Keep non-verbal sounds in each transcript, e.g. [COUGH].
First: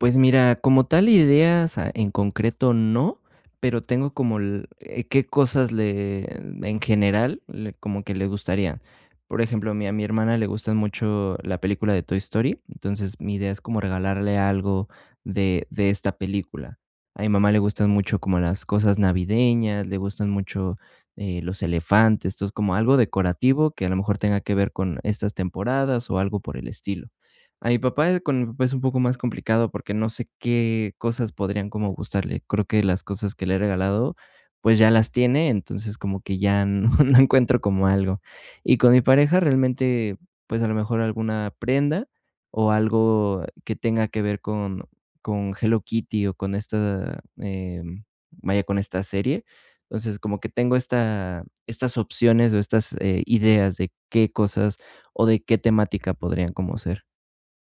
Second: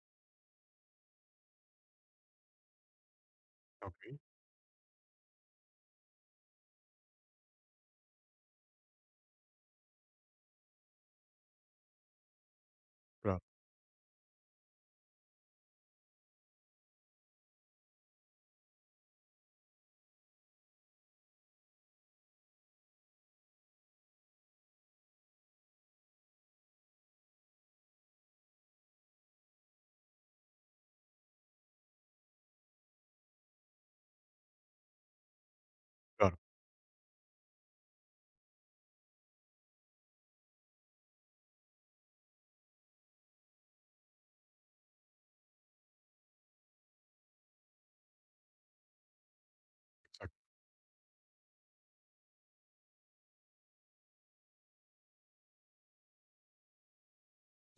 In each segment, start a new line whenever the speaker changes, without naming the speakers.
Pues mira, como tal ideas, ah, en concreto no, pero tengo
Okey.
como el qué cosas le en general, le como que le gustarían. Por ejemplo, a mi a mi hermana le gustan mucho la película de Toy Story, entonces mi
Claro.
idea es como regalarle algo de de esta película. A mi mamá le gustan mucho como las cosas navideñas, le gustan mucho, eh, los elefantes, entonces como algo decorativo que a lo mejor tenga que ver con estas temporadas, o algo por el estilo. A mi papá, eh, con pues, es un poco más complicado, porque no sé qué cosas podrían como gustarle. Creo que las cosas que le he regalado, pues, ya las tiene, entonces como
Claro.
que ya no no encuentro como algo. Y con mi pareja realmente, pues, a lo mejor alguna prenda o algo que tenga que ver con con Hello Kitty, o, con esta, eh, vaya, con esta serie. Entonces, como que tengo esta estas opciones o estas, eh, ideas de qué cosas o de qué temática podrían como ser.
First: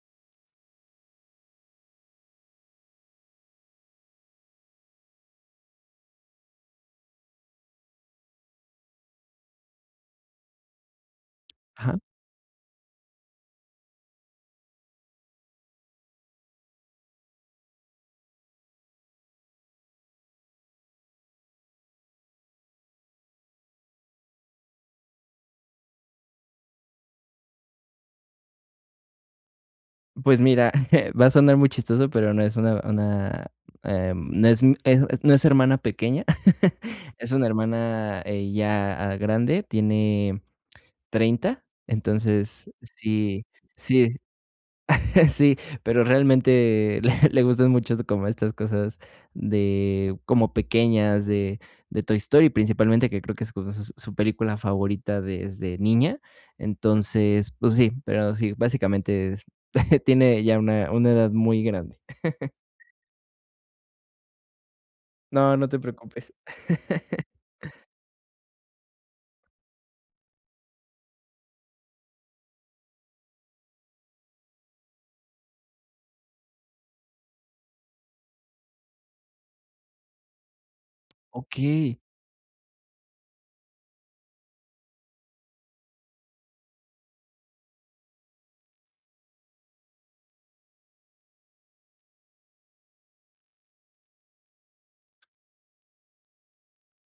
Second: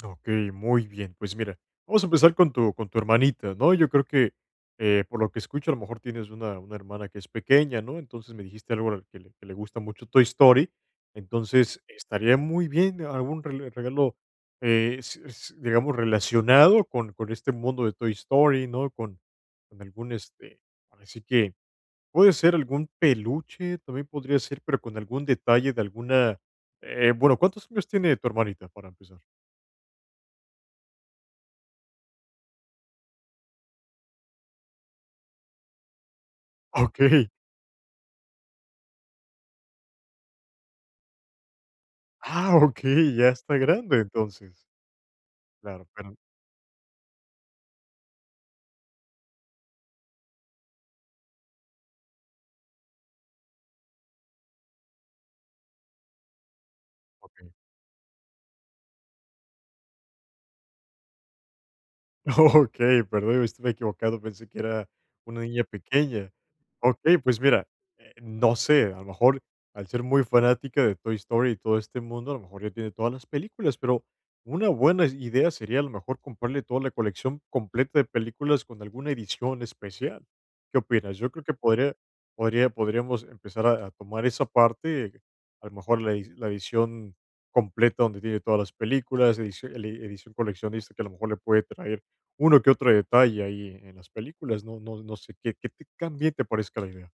Okey, muy bien. Pues mira, vamos a empezar con tu con tu hermanita, ¿no? Yo creo que, eh, por lo que escucho, a lo mejor tienes una una hermana que es pequeña, ¿no? Entonces, me dijiste algo que le que le gusta mucho Toy Story. Entonces,
Ajá.
estaría muy bien, algún rele regalo, eh, s s digamos, relacionado con con este mundo de Toy Story, ¿no? Con con algún este, por decir que puede ser algún peluche, también podría ser, pero con algún detalle de alguna eh, bueno, ¿cuántos años tiene tu hermanita, para empezar?
Pues mira, [CHUCKLES] va a sonar muy chistoso, pero no es una una, eh, no es un eso no es hermana pequeña, [LAUGHS]
Okey.
es una hermana, eh, ya grande, tiene 30.
¡Ah,
Entonces
okey! Ya
sí,
está grande,
sí,
entonces.
[CHUCKLES] sí,
Claro,
pero
claro.
realmente le le gustan mucho como estas cosas de como pequeñas, de de Toy Story, principalmente que creo que es su su película favorita desde niña.
Okey.
Entonces, pues sí, pero sí, básicamente es [CHUCKLES] Tiene ya una una edad muy grande. [CHUCKLES]
Okey. Perdón, estaba equivocado, pensé que era, una
No,
niña
no te
pequeña.
preocupes.
Okey,
[LAUGHS]
pues mira, eh, no sé, a lo mejor, al ser muy fanática de Toy Story, y todo este mundo, a lo mejor ya tiene todas las películas, pero una buena idea sería, a lo mejor, comprarle toda la colección completa de películas con alguna edición especial. ¿Qué opinas? Yo creo que podría
Okey.
podría podríamos empezar a a tomar esa parte, a lo mejor la e la edición completa donde tiene todas las películas, edici edición coleccionista, que a lo mejor le puede traer uno que otro detalle ahí en las películas, no no no sé ¿qué qué tan bien te parezca la idea?